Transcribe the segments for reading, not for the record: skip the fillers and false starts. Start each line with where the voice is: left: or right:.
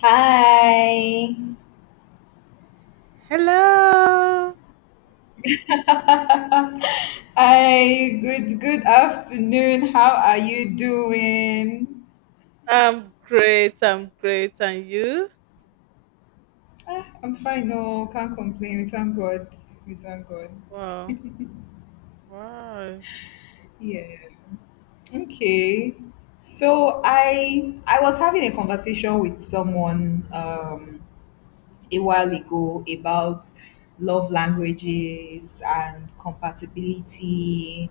left: Hi.
right: Hello.
left: Hi, good afternoon. How are you doing?
right: I'm great. I'm great. And you?
left: I'm fine, no, can't complain. We thank God. We thank God.
right: Wow. Wow.
left: Yeah. Okay. So I was having a conversation with someone a while ago about love languages and compatibility,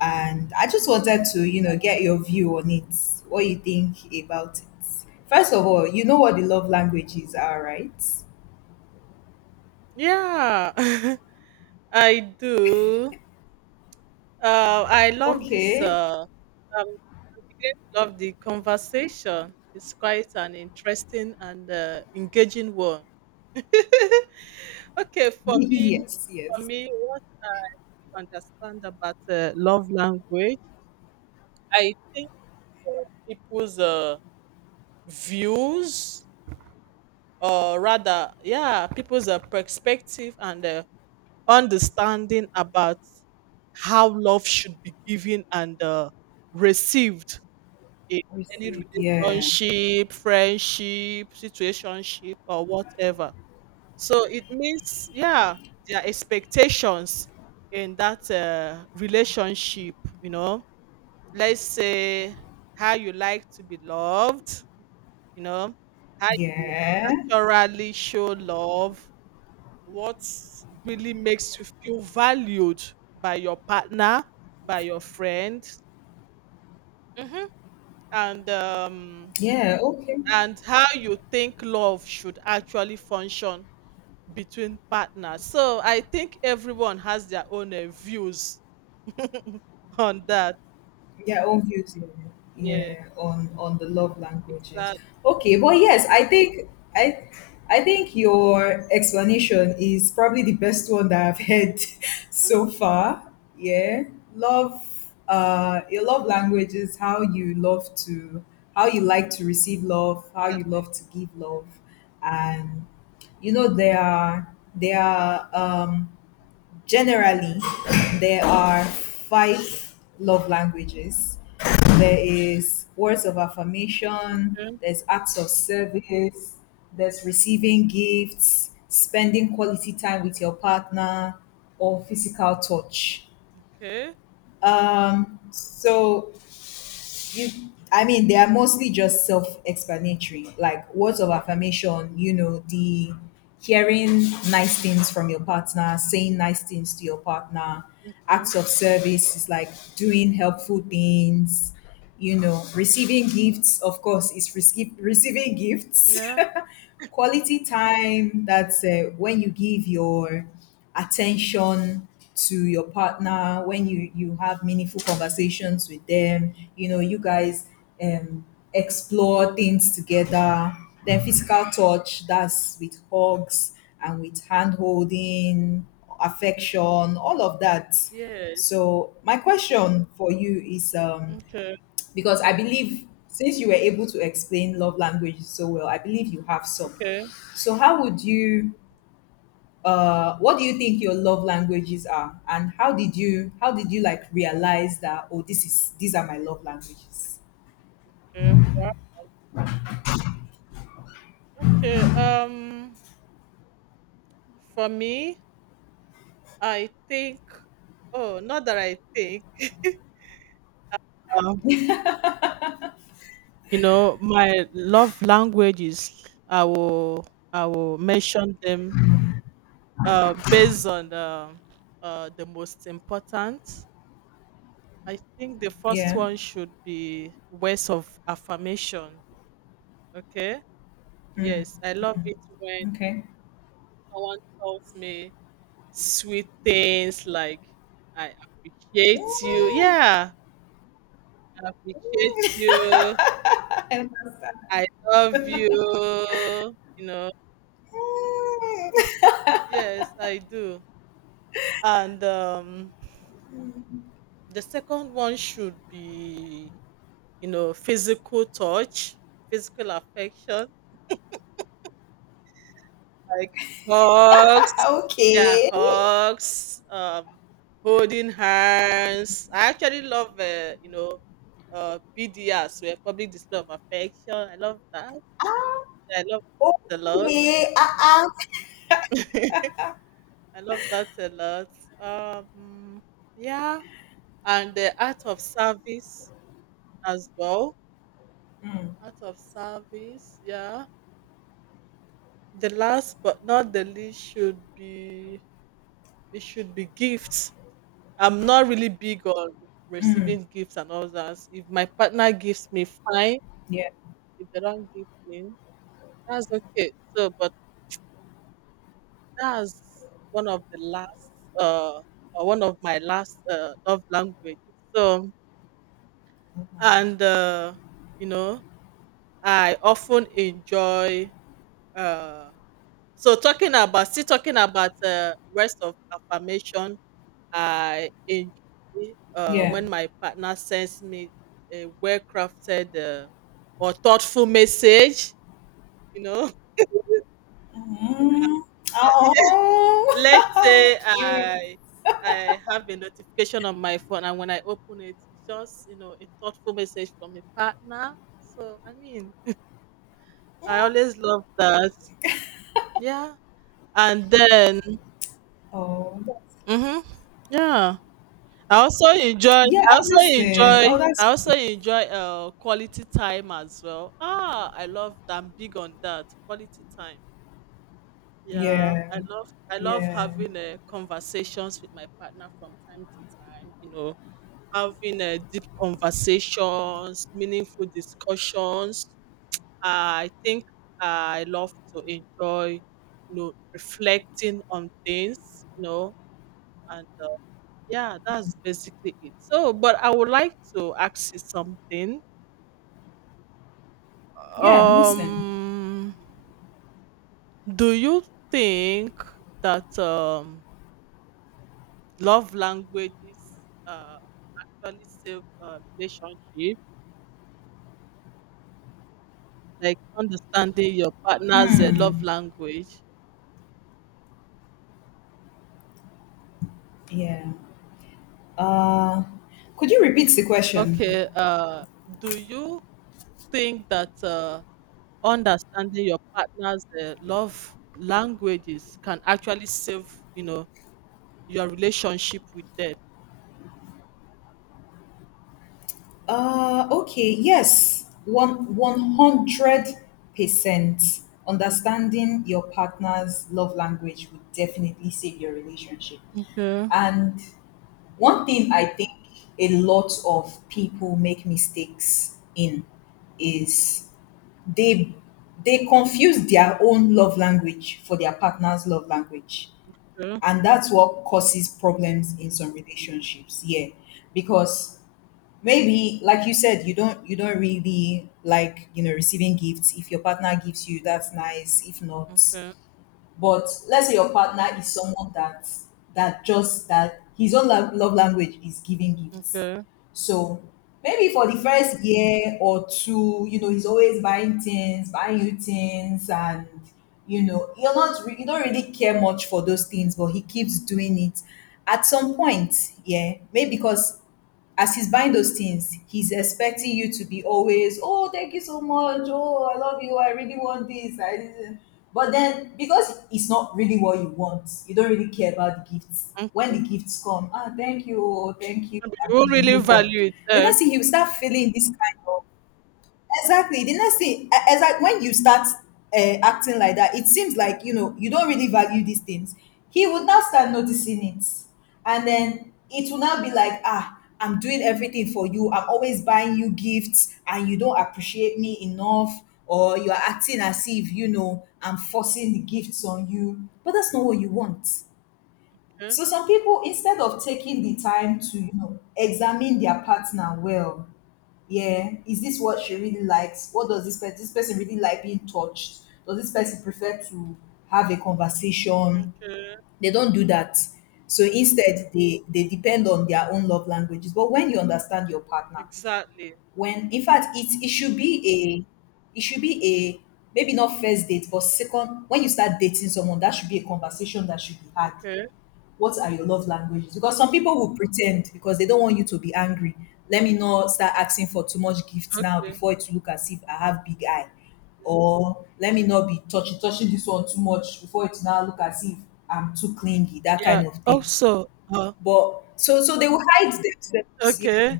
left: and I just wanted to, get your view on it, what you think about it. First of all, you know what the love languages are, right?
right: Yeah. I do. I love this.
left: Okay.
right: I'm beginning to love the conversation. It's quite an interesting and engaging one. Okay,
left: Yes,
right: for
left: yes.
right: me, what I really understand about love language, I think uh, people's views or rather, yeah, people's perspective and understanding about how love should be given and received in any
left: Received. Yeah.
right: relationship, friendship, situationship, or whatever. So it means, yeah, their expectations in that relationship, you know, let's say how you like to be loved, you know, how you
left: Yeah.
right: naturally show love what really makes you feel valued by your partner, by your friend, hmm and um,
left: Yeah. Okay.
right: and how you think love should actually function between partners. So I think everyone has their own views on that.
left: Their own views, yeah,
right: Yeah,
left: yeah, on the love languages.
right: exactly.
left: Okay, but yes, I think i I think your explanation is probably the best one that I've heard so far. Yeah. Love, your love languages. How you like to receive love, how you
right: Exactly.
left: love to give love. And you know, there are generally, there are five love languages. There is words of affirmation,
right: Okay.
left: there's acts of service, there's receiving gifts, spending quality time with your partner, or physical touch.
right: Okay.
left: So you I mean, they are mostly just self-explanatory. Like words of affirmation, you know, the hearing nice things from your partner, saying nice things to your partner.
right: Okay.
left: Acts of service is like doing helpful things, you know. Receiving gifts, of course, is receiving gifts.
right: Yeah.
left: Quality time, that's when you give your attention to your partner, when you have meaningful conversations with them, you know, you guys um explore things together. Then physical touch, that's with hugs and with hand holding, affection, all of that.
right: Yes.
left: So my question for you is,
right: Okay.
left: because I believe, since you were able to explain love languages so well, I believe you have some.
right: Okay.
left: So, how would you? What do you think your love languages are, and how did you like realize that? Oh, this is these are my love languages.
right: Okay. Wow. Okay. For me, I think oh, not that I think. Um, you know, my love languages, I will mention them based on the most important. I think the first
left: Yeah.
right: one should be words of affirmation. Okay. Yes, I love it when
left: Okay.
right: someone tells me sweet things like I appreciate you.
left: Mm,
right: Yeah, I appreciate you.
left: I understand.
right: I love you. You know,
left: Mm,
right: yes, I do. And the second one should be, you know, physical touch, physical affection, like hugs. Yeah,
left: okay.
right: hugs. Holding hands. I actually love, you know, PDR, where public display of affection. I love that. I love it a lot.
left: Okay. Uh-uh.
right: I love that a lot. Um, yeah and the art of service as well. Art of service, yeah. The last but not the least should be it should be gifts. I'm not really big on receiving gifts and all that. If my partner gives me, fine.
left: Yeah.
right: If they don't give me, that's okay. So, but that's one of the last, uh, or one of my last love languages. So,
left: Love language.
right: and you know, I often enjoy uh So talking about still talking about, words of affirmation, I enjoy,
left: Yeah.
right: when my partner sends me a well-crafted, or thoughtful message, you know.
left: Mm,
right: Let's
left: oh,
right: say
left: cute.
right: I have a notification on my phone, and when I open it, it's just, you know, a thoughtful message from a partner. So, I mean, I always love that. Yeah, and then
left: Oh,
right: mhm, yeah. I also enjoy
left: yeah,
right: I
left: I'm
right: also
left: listening. Oh,
right: enjoy I
left: that's
right: also
left: cute.
right: enjoy quality time as well. Ah, I love I'm big on that. Quality time. Yeah.
left: Yeah,
right: I love
left: yeah,
right: having conversations with my partner from time to time, you know, having deep conversations, meaningful discussions. I think I love to enjoy, you know, reflecting on things, you know, and yeah, that's basically it. So, but I would like to ask you something.
left: yeah. I'm listening.
right: Um, do you think that love languages uh, actually save relationships? Like understanding your partner's love language.
left: Yeah. Uh, could you repeat the question?
right: Okay. Do you think that understanding your partner's love languages can actually save, you know, your relationship with them?
left: Okay. Yes, one hundred percent. Understanding your partner's love language would definitely save your relationship.
right: Okay,
left: And one thing I think a lot of people make mistakes in is they they confuse their own love language for their partner's love language,
right: okay,
left: and that's what causes problems in some relationships, yeah. Because maybe like you said, you don't really like, you know, receiving gifts. If your partner gives you, that's nice. If not,
right: okay,
left: but let's say your partner is someone that his own love language is giving gifts.
right: okay,
left: So maybe for the first year or two, you know, he's always buying things, buying you things, and you know, you're not re- you don't really care much for those things, but he keeps doing it. At some point, yeah, maybe because as he's buying those things, he's
right: okay.
left: expecting you to be always, "Oh, thank you so much. Oh, I love you. I really want this. I didn't." But then, because it's not really what you want, you don't really care about the gifts.
right: Mm,
left: When the gifts come, ah, thank you, oh, thank you,
right: but you
left: and then
right: won't
left: you
right: really
left: move on.
right: value it.
left: Then I
right: Eh?
left: see he will start feeling this kind of— exactly. The next thing, exact, when you start uh, acting like that, it seems like, you know, you don't really value these things. He would now start noticing it, and then it will now be like, ah, I'm doing everything for you. I'm always buying you gifts, and you don't appreciate me enough, or you are acting as if, you know, I'm forcing the gifts on you. But that's not what you want.
right: Okay,
left: So some people, instead of taking the time to, you know, examine their partner well, yeah, is this what she really likes? What does this person really like? Being touched? Does this person prefer to have a conversation?
right: okay,
left: They don't do that. So instead, they depend on their own love languages. But when you understand your partner,
right: exactly.
left: when in fact it should be a, maybe not first date but second, when you start dating someone, that should be a conversation that should be had.
right: Okay,
left: What are your love languages? Because some people will pretend because they don't want you to be angry. Let me not start asking for too much gifts now
right: okay.
left: before it look as if I have big eye. Or let me not be touching this one too much before it now look as if I'm too clingy, that
right: Yeah.
left: kind of thing.
right: Also, uh,
left: But so they will hide themselves, yeah.
right: okay,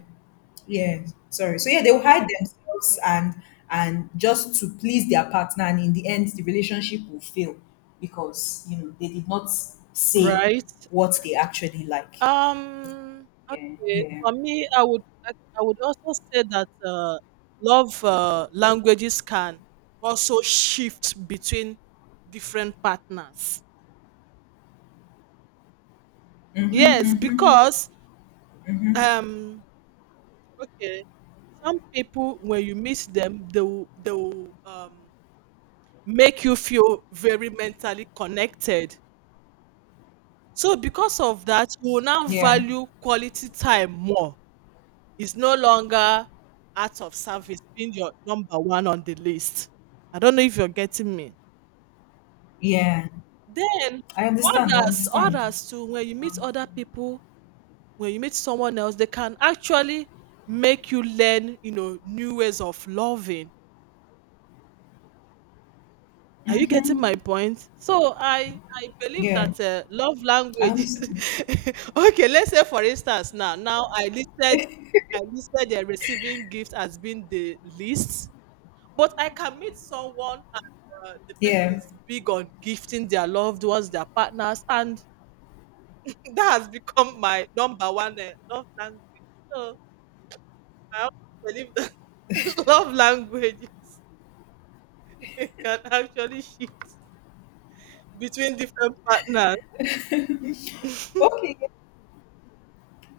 left: Yeah, sorry. So yeah, they will hide themselves, and just to please their partner, and in the end, the relationship will fail because you know they did not say
right: right.
left: what they actually like. Yeah,
right: Okay.
left: yeah.
right: For me, I would also say that love languages can also shift between different partners. Yes,
left: Mm-hmm.
right: because um okay. Some people, when you meet them, they will make you feel very mentally connected. So, because of that, you will now
left: Yeah,
right: value quality time more. It's no longer out of service being your number one on the list. I don't know if you're getting me.
left: yeah.
right: Then,
left: I understand. I
right: others,
left: understand.
right: others too, when you
left: I
right: meet
left: understand.
right: other people, when you meet someone else, they can actually make you learn, you know, new ways of loving Are you getting my point? So I believe
left: Yeah,
right: that love
left: I
right: language.
left: understand.
right: Okay, let's say for instance now I listed the receiving gift as being the least, but I can meet someone and the person
left: Yeah.
right: is big on gifting their loved ones, their partners, and that has become my number one love language. So I also believe that love languages can actually shift between different partners.
left: Okay.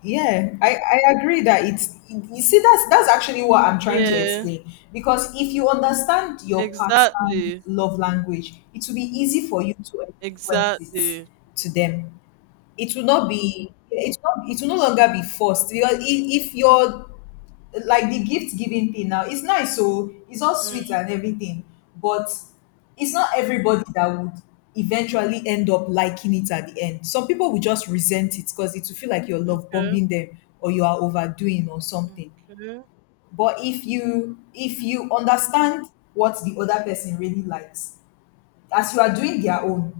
left: Yeah, I agree that it's— you see, that's actually what I'm trying to
right: yeah.
left: explain, because if you understand your partner's
right: Exactly,
left: love language, it will be easy for you to express
right: exactly.
left: it to them. It will not, it will no longer be forced, because if your, like, the gift giving thing now, it's nice, so it's all sweet
right: Mm,
left: and everything. But it's not everybody that would eventually end up liking it. At the end, some people will just resent it because it will feel like you're love
right: okay,
left: bombing them, or you are overdoing, or something.
right: okay,
left: But if you understand what the other person really likes, as you are doing their own,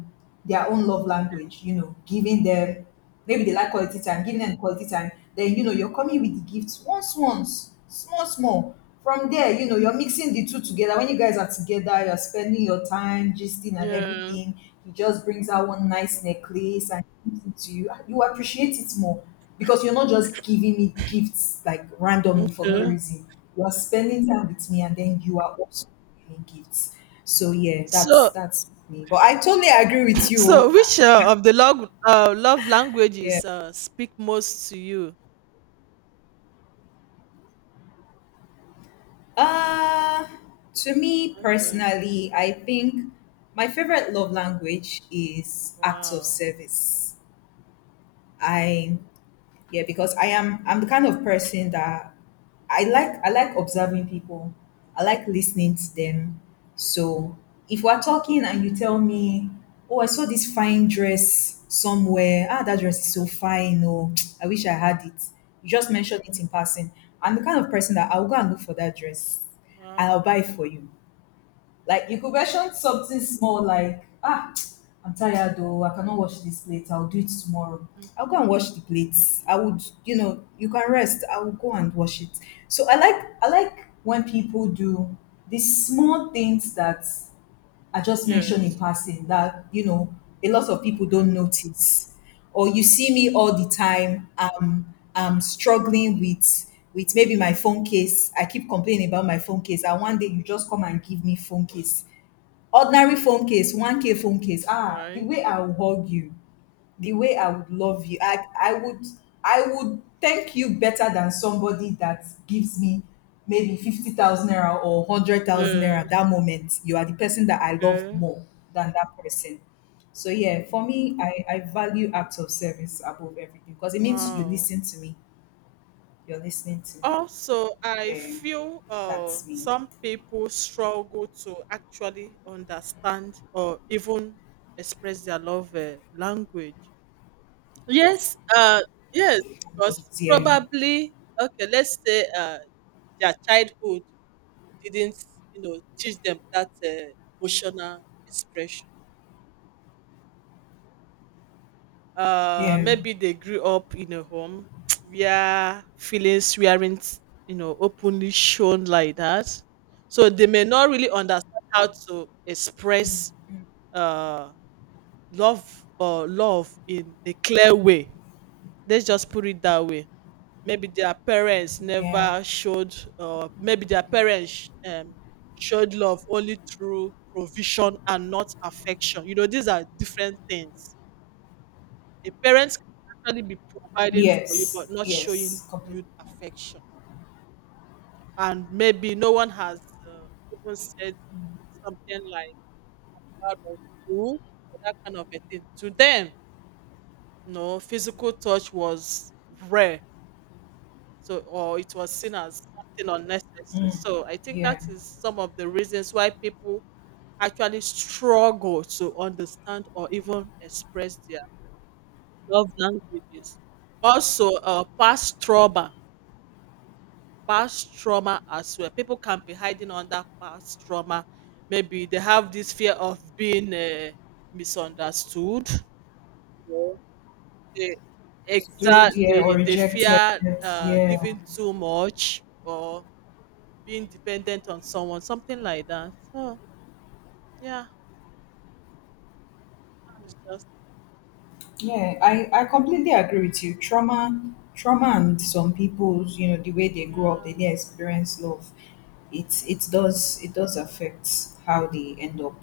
left: love language, you know, giving them, maybe they like quality time, giving them quality time, then you know you're coming with the gifts once, small small, from there, you know, you're mixing the two together. When you guys are together, you're spending your time gisting and
right: yeah,
left: everything, he just brings out one nice necklace and gives it to you. Ah, you appreciate it more, because you're not just giving me gifts like randomly for no
right: okay.
left: reason. You are spending time with me, and then you are also giving me gifts. So yeah, that's
right: So,
left: that's me. But I totally agree with you.
right: so
left: Oh. Ah,
right: which of the love
left: yeah.
right: languages speak most to you?
left: Uh to me
right: Okay.
left: personally, I think my favorite love language is acts of
right: Wow.
left: service. I, yeah, because I'm the kind of person that— I like observing people, I like listening to them. So if we're talking and you tell me, oh, I saw this fine dress somewhere, ah, that dress
right: Mm,
left: is so fine, oh, I wish I had it, you just mentioned it in passing, I'm the kind of person that I'll go and look for that dress, I'll buy
right: wow.
left: it for you. Like you could mention something small, like, ah, I'm tired though, I cannot wash this plate, I'll do it tomorrow. I'll go
right: Okay.
left: and wash the plates. I would, you know, you can rest, I will go and wash it. So I like when people do these small things that I just mentioned in
right: Yes.
left: passing that, you know, a lot of people
right: Okay.
left: don't notice. Or you see me all the time, I'm struggling with maybe my phone case. I keep complaining about my phone case, and one day you just come and give me phone case, ordinary phone case, 1K phone case, ah, the
right: Right.
left: way I would hug you, the way I would love you, I would thank you better than somebody that gives me maybe 50,000 naira or 100,000 naira.
right: Yes.
left: That moment, you are the person that I love
right: Okay.
left: more than that person. So yeah, for me, I value acts of service above everything, because it means you
right: Wow.
left: listen to me, you're listening to me.
right: Also, I
left: Yeah,
right: feel
left: that's me.
right: some people struggle to actually understand or even express their love language. Yes, yes, because
left: Languages, yeah,
right: probably, okay, let's say their childhood didn't, you know, teach them that emotional expression.
left: yeah,
right: Maybe they grew up in a home where feelings weren't you know openly shown like that so they may not really understand how to express uh love or love in a clear way, let's just put it that way. Maybe their parents
left: yeah.
right: never showed or maybe their parents showed love only through provision and not affection, you know these are different things. A parent can actually be providing for you,
left: Yes,
right: but not showing
left: yes, completely.
right: you affection. And maybe no one has even said something like "proud of you," or that kind of a thing. To them, no physical touch was rare, so or it was seen as something unnecessary.
left: Mm,
right: So I think
left: yeah,
right: that is some of the reasons why people actually struggle to understand or even express their love languages. Also, past trauma as well. People can be hiding under past trauma. Maybe they have this fear of being misunderstood. You know, they,
left: stood, yeah, or
right: exactly, they
left: rejected,
right: fear
left: yeah.
right: giving too much or being dependent on someone, something like that. So yeah, it's just
left: Yeah, I completely agree with you. Trauma, trauma, and some people's, you know, the way they grow up, they
right: yeah,
left: didn't experience love. It does, it does affect how they end up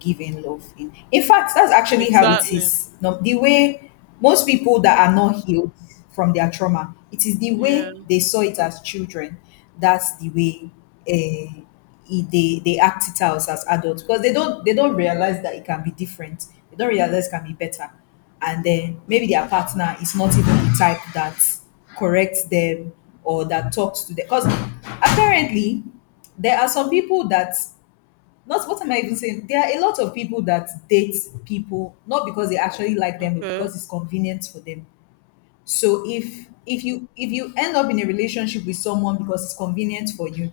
left: giving love. In fact, that's actually how it
right: exactly.
left: is. No, the way most people that are not healed from their trauma, it is the
right: Yeah.
left: way they saw it as children. That's the way, uh, they act it out as adults, because they don't realize that it can be different. They don't realize it can be better, and then maybe their partner is not even the type that corrects them or that talks to them. Because apparently, there are some people that— not, what am I even saying? There are a lot of people that date people not because they actually like them, but
right: Okay.
left: because it's convenient for them. So if you end up in a relationship with someone because it's convenient for you,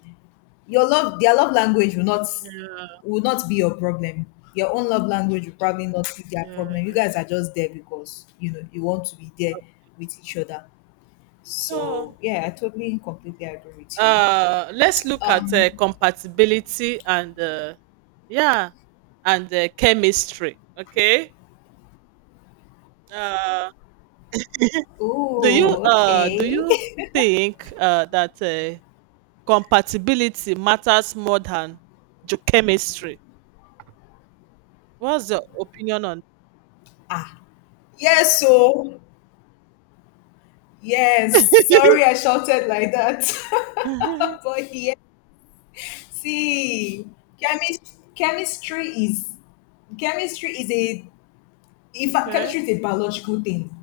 left: your love their love language will not be your problem. Your own love language will probably not be their problem. You guys are
right: Yes.
left: just there because you know you want to be there with each other. So
right: So
left: yeah, I totally and completely agree with you.
right: let's look at
left: Um
right: compatibility and yeah and chemistry. Okay. uh do you
left: oh,
right: uh do
left: okay.
right: you think that compatibility matters more than chemistry? What's your opinion on
left: Ah yes, so yes, sorry I shouted like that.
right: Mhm.
left: but yeah, See, chemistry, chemistry is chemistry is a if
right: Okay,
left: chemistry is a biological thing.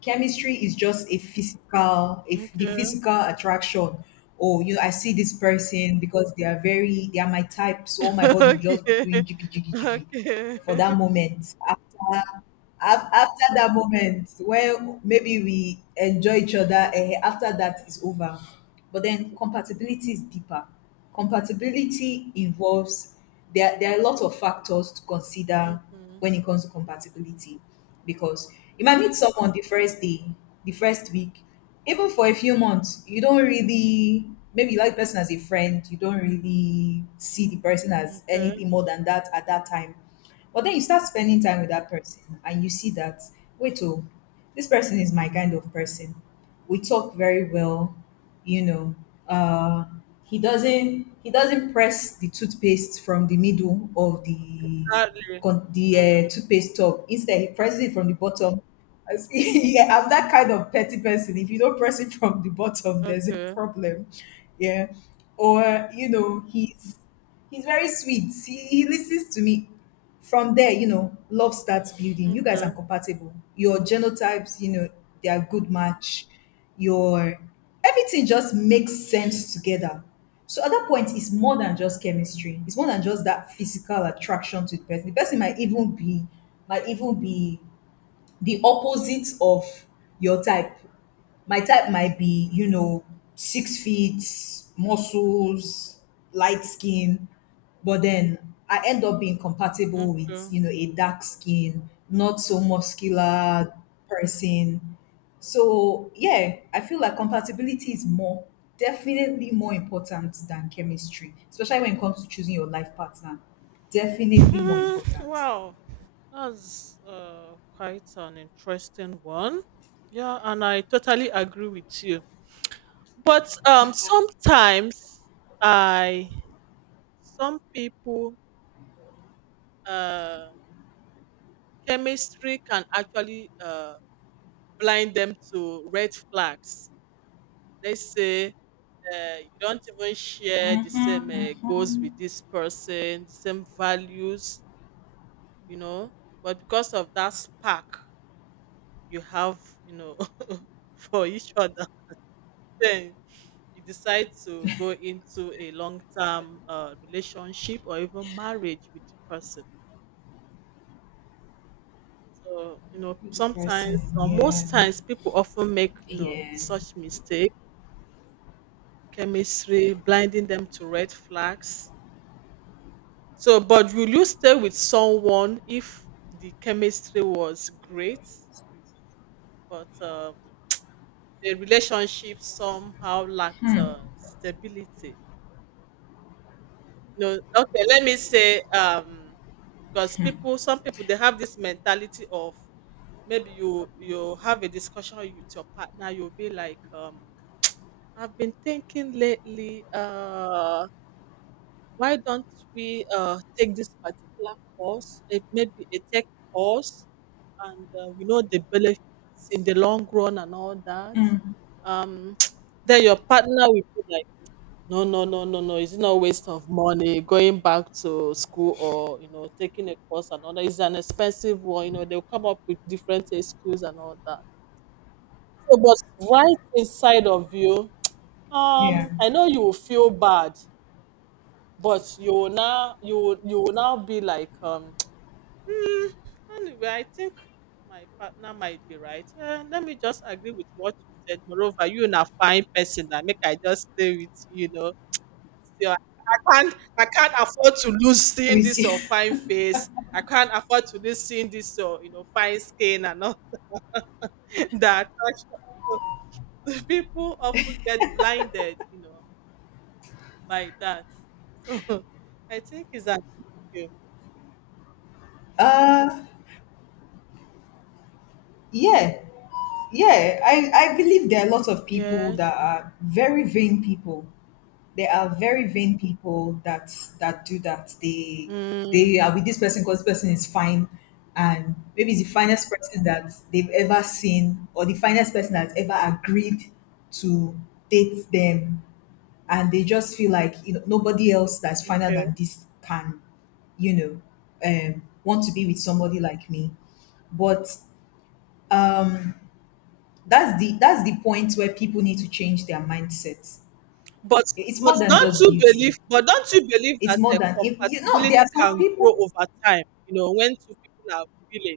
left: Chemistry is just a physical, if the
right: okay,
left: physical attraction. Oh, you know, I see this person because they are my type. So all my body will just be
right: okay,
left: doing jiggy, jiggy, jiggy
right: okay.
left: for that moment. After that moment, when maybe we enjoy each other, after that is over, but then compatibility is deeper. Compatibility involves, there are a lot of factors to consider
right: Mhm.
left: when it comes to compatibility, because you might meet someone the first day, the first week, even for a few months. You don't really, maybe you like the person as a friend, you don't really see the person as
right: Okay,
left: anything more than that at that time. But then you start spending time with that person and you see that, wait, oh, this person is my kind of person. We talk very well, you know. Uh, he doesn't, he doesn't press the toothpaste from the middle of the
right: sadly Mm.
left: toothpaste tub. Instead, he presses it from the bottom. Yeah, I'm that kind of petty person. If you don't press it from the bottom, there's a
right: Okay,
left: problem. Yeah, or you know, he's very sweet. He listens to me. From there, you know, love starts building. You guys are
right: okay,
left: compatible. Your genotypes, you know, they are good match. Your everything just makes sense together. So at that point, it's more than just chemistry. It's more than just that physical attraction to the person. The person might even be, might even be the opposite of your type. My type might be, you know, 6 feet, muscles, light skin, but then I end up being compatible with,
right: okay.
left: you know, a dark skin, not so muscular person. So yeah, I feel like compatibility is more, definitely more important than chemistry, especially when it comes to choosing your life partner. Definitely more
right: Hmm,
left: important.
right: wow, that's quite an interesting one. Yeah, and I totally agree with you. But sometimes I, some people, uh, chemistry can actually blind them to red flags. They say you don't even share the same goals with this person, the same values, you know. But because of that spark, you have, you know, for each other, then you decide to go into a long term relationship or even marriage with the person. So, you know,
left: With the person,
right: sometimes or
left: yeah.
right: most times people often make, you know,
left: Yeah.
right: such mistake, chemistry, blinding them to red flags. So, but will you stay with someone if the chemistry was great, but the relationship somehow lacked stability? No, okay, let me say, because people, some people, they have this mentality of maybe you have a discussion with your partner, you'll be like, I've been thinking lately, why don't we take this particular course, it maybe a tech course, and we know the benefits in the long run and all that.
left: Mm,
right: Um, then your partner will be like. No, no, no, no, no. Is it not waste of money going back to school or you know taking a course and all that? It's an expensive one. You know they'll come up with different excuses and all that. So, but right inside of you,
left: yeah.
right: I know you will feel bad, but you will now be like. "Hmm, anyway, I think my partner might be right. Let me just agree with what you said. Moreover, you are a fine person. That make I just stay with you. You know, can't I can't afford to lose seeing
left: With
right: this
left: you.
right: or fine face. I can't afford to lose seeing this or you know fine skin and all that. So, people often get blinded, you know, by that. So I think it's an issue.
left: Uh, yeah, yeah. I believe there are a lot of people
right: Yes.
left: that are very vain people. There are very vain people that do that. They
right: Mm,
left: they are with this person because this person is fine, and maybe it's the finest person that they've ever seen, or the finest person that's ever agreed to date them, and they just feel like, you know, nobody else that's finer
right: okay.
left: than this can, you know, want to be with somebody like me. But uh, that's the point where people need to change their mindset.
right: But
left: It's more
right: but
left: than
right: don't
left: just
right: you believe?
left: beauty.
right: But don't you believe
left: It's
right: that
left: more than, if you know, there are
right: compatibility
left: some
right: can grow
left: people.
right: over time? You know, when two people are feeling,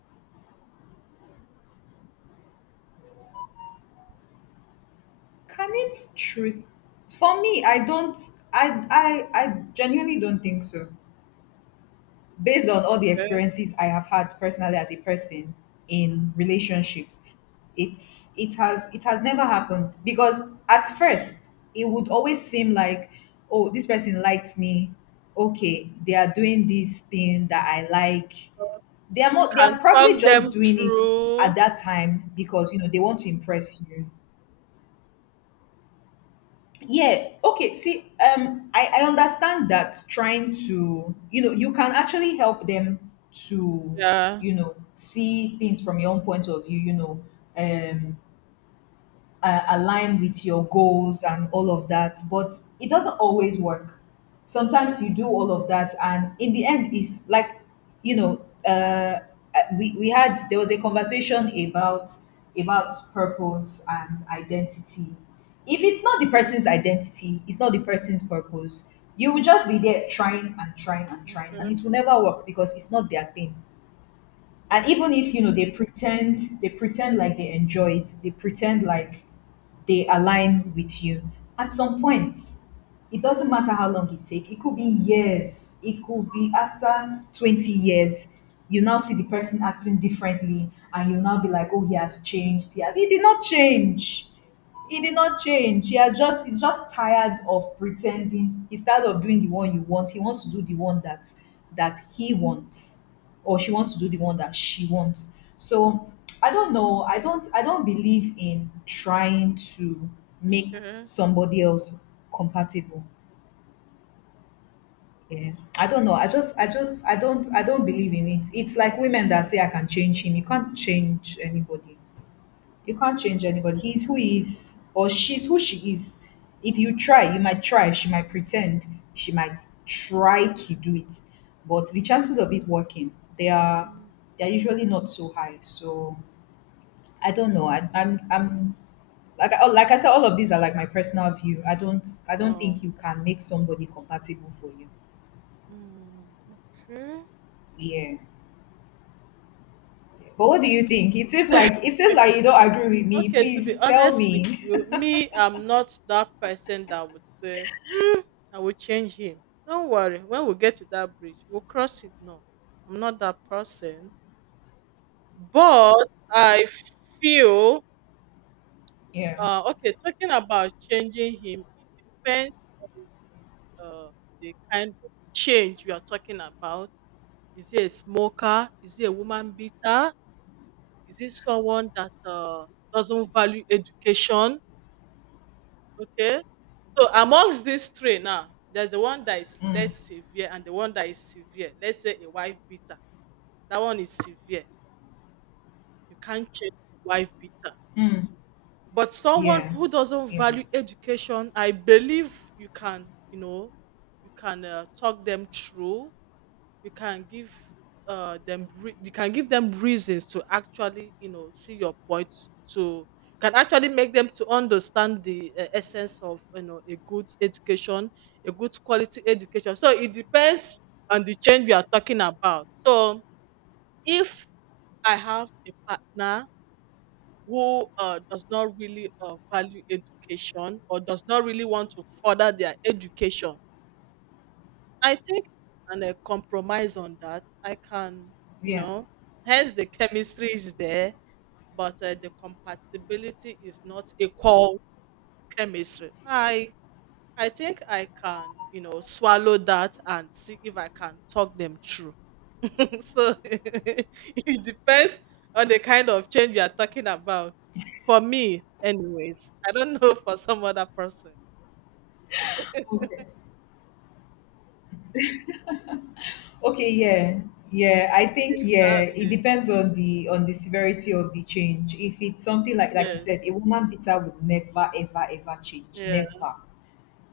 left: Can it true? For me, I don't, I I genuinely don't think so. Based on all the
right: okay,
left: experiences I have had personally as a person in relationships, it's it has never happened, because at first it would always seem like, oh, this person likes me, okay, they are doing this thing that I like.
right: so
left: They are
right: you
left: more, they
right: can
left: are
right: talk
left: probably just
right: them
left: doing it
right: through.
left: at that time because you know they want to impress you. Yeah. Okay. See, I understand that trying to, you know, you can actually help them to,
right: Yeah.
left: you know, see things from your own point of view, you know, um, align with your goals and all of that, but it doesn't always work. Sometimes you do all of that and in the end it's like, you know, we had there was a conversation about purpose and identity. If it's not the
right: Okay.
left: person's identity, it's not the person's purpose, you will just be there trying and trying and trying,
right: Okay,
left: and it will never work because it's not their thing. And even if, you know, they pretend, they pretend like they enjoy it, they pretend like they align with you, at some point it doesn't matter how long it take. It could be years, it could be after 20 years. You now see the person acting differently and you now be like, oh, he has changed. He did not change, he did not change. He has just, he's just tired of pretending, he's tired of doing the one you want. He wants to do the one that he wants, or she wants to do the one that she wants. So I don't know, I don't believe in trying to
right: okay,
left: make
right: okay.
left: somebody else compatible. Yeah. I don't know, I just I just I don't believe in it. It's like women that say, I can change him. You can't change anybody, you can't change anybody. He's who he is, or she's who she is. If you try, you might try. She might pretend. She might try to do it, but the chances of it working, they are
right: Mm.
left: they are usually not so high. So I don't know. I'm like like I said, all of these are like my personal view. I don't think
right: Wow.
left: you can make somebody compatible for you.
right: Mm. Okay.
left: Yeah. But what do you think? It seems
right: Okay,
left: like you don't agree with me.
right: okay, to be
left: Please tell
right: honest with
left: me.
right: you, me, I'm not that person that would say, hmm, I will change him. Don't worry, when we get to that bridge, we'll cross it. No, I'm not that person. But I feel,
left: Yeah.
right: okay, talking about changing him, it depends uh, the kind of change we are talking about. Is he a smoker? Is he a woman beater? Is he someone that doesn't value education? Okay. So amongst these three now, there's the one that is less severe and the one that is severe. Let's say a wife beater. That one is severe. You can't change wife beater. But someone
left: Yeah.
right: who doesn't
left: Yeah.
right: value education, I believe you can, you know, you can talk them through you can give you can give them reasons to actually you know see your point to can actually make them to understand the essence of you know a good education a good quality education so it depends on the change we are talking about so if I have a partner who does not really value education or does not really want to further their education I think and a compromise on that. I can, you know, hence the chemistry is there, but the compatibility is not equal chemistry. I think I can, you know, swallow that and see if I can talk them through. so it depends on the kind of change you are talking about. For me, anyways, I don't know for some other person.
left: Yeah. Okay, yeah. Yeah, I think, yeah, it
right: Exactly.
left: depends on the severity of the change. If it's something like you said,
right: Yes.
left: a woman beater would never ever ever change.
right: Yeah.
left: Never.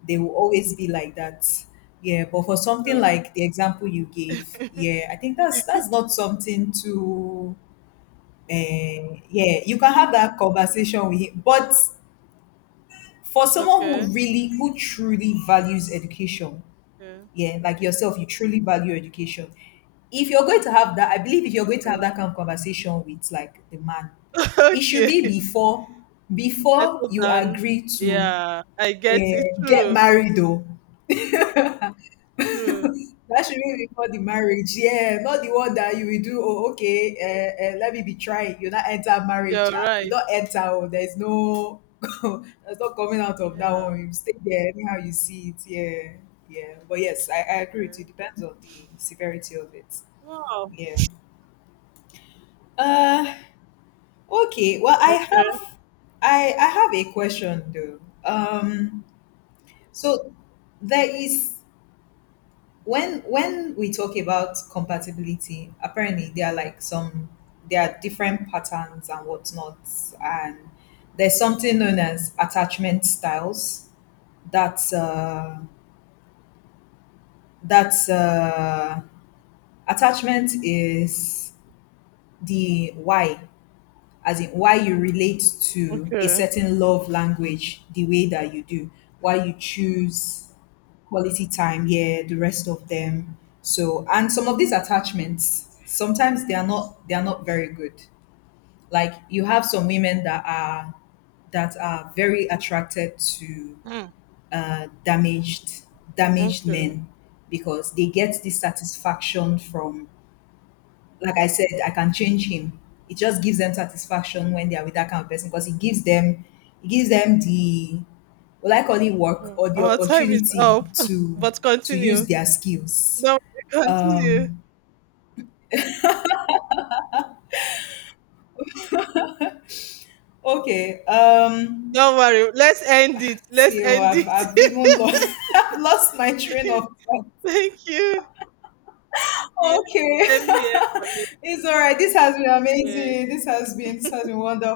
left: They will always be like that. Yeah, but for something
right: Uh,
left: like the example you gave, yeah, I think that's not something to, uh, yeah, you can have that conversation with him. But for someone
right: okay.
left: who really, who truly values education,
right: Okay,
left: yeah, like yourself, you truly value education. If you're going to have that, I believe, if you're going to
right: okay,
left: have that kind of conversation with like the man, it should
right: okay.
left: be before, before
right: Settle
left: you
right: down.
left: agree to,
right: Yeah, I get it.
left: get
right: True,
left: married though.
right: true.
left: That should be before the marriage. Yeah, not the one that you will do. Oh, okay. Let me be trying. You not enter marriage.
right: You're
left: You
right: right.
left: don't enter. Oh, there's no. There's not coming out of that
right: Yeah.
left: one. You stay there anyhow you see it. Yeah, yeah. But yes, I agree with you.
right: Okay.
left: Depends on the severity of it.
right: Wow.
left: Yeah. Uh. Okay. Well, I
right: Okay.
left: have. I have a question though. Um. So there is, when we talk about compatibility, apparently there are like some, there are different patterns and whatnot. And there's something known as attachment styles. That's uh that's Attachment is the why, as in why you relate to a
right: Okay.
left: certain love language the way that you do, why you choose quality time, yeah, the rest of them. So, and some of these attachments, sometimes they are not very good. Like you have some women that are, that are very attracted to
right: Hmm.
left: uh, damaged damaged
right: Okay.
left: men, because they get this satisfaction from, like I said, I can change him. It just gives them satisfaction when they are with that kind of person, because it gives them the, well, I call it work,
right: Oh,
left: or the
right: our time is
left: opportunity
right: up,
left: to
right: but
left: to use
right: continue.
left: their skills.
right: Don't worry, continue.
left: Okay.
right: Don't worry. Let's end it. Let's
left: See, oh,
right: end
left: I've even
right: it.
left: lost, I've lost my train of thought.
right: Thank you. Yes,
left: Okay.
right: same here for me.
left: It's all right. This has been
right: Yes.
left: amazing. This has been wonderful.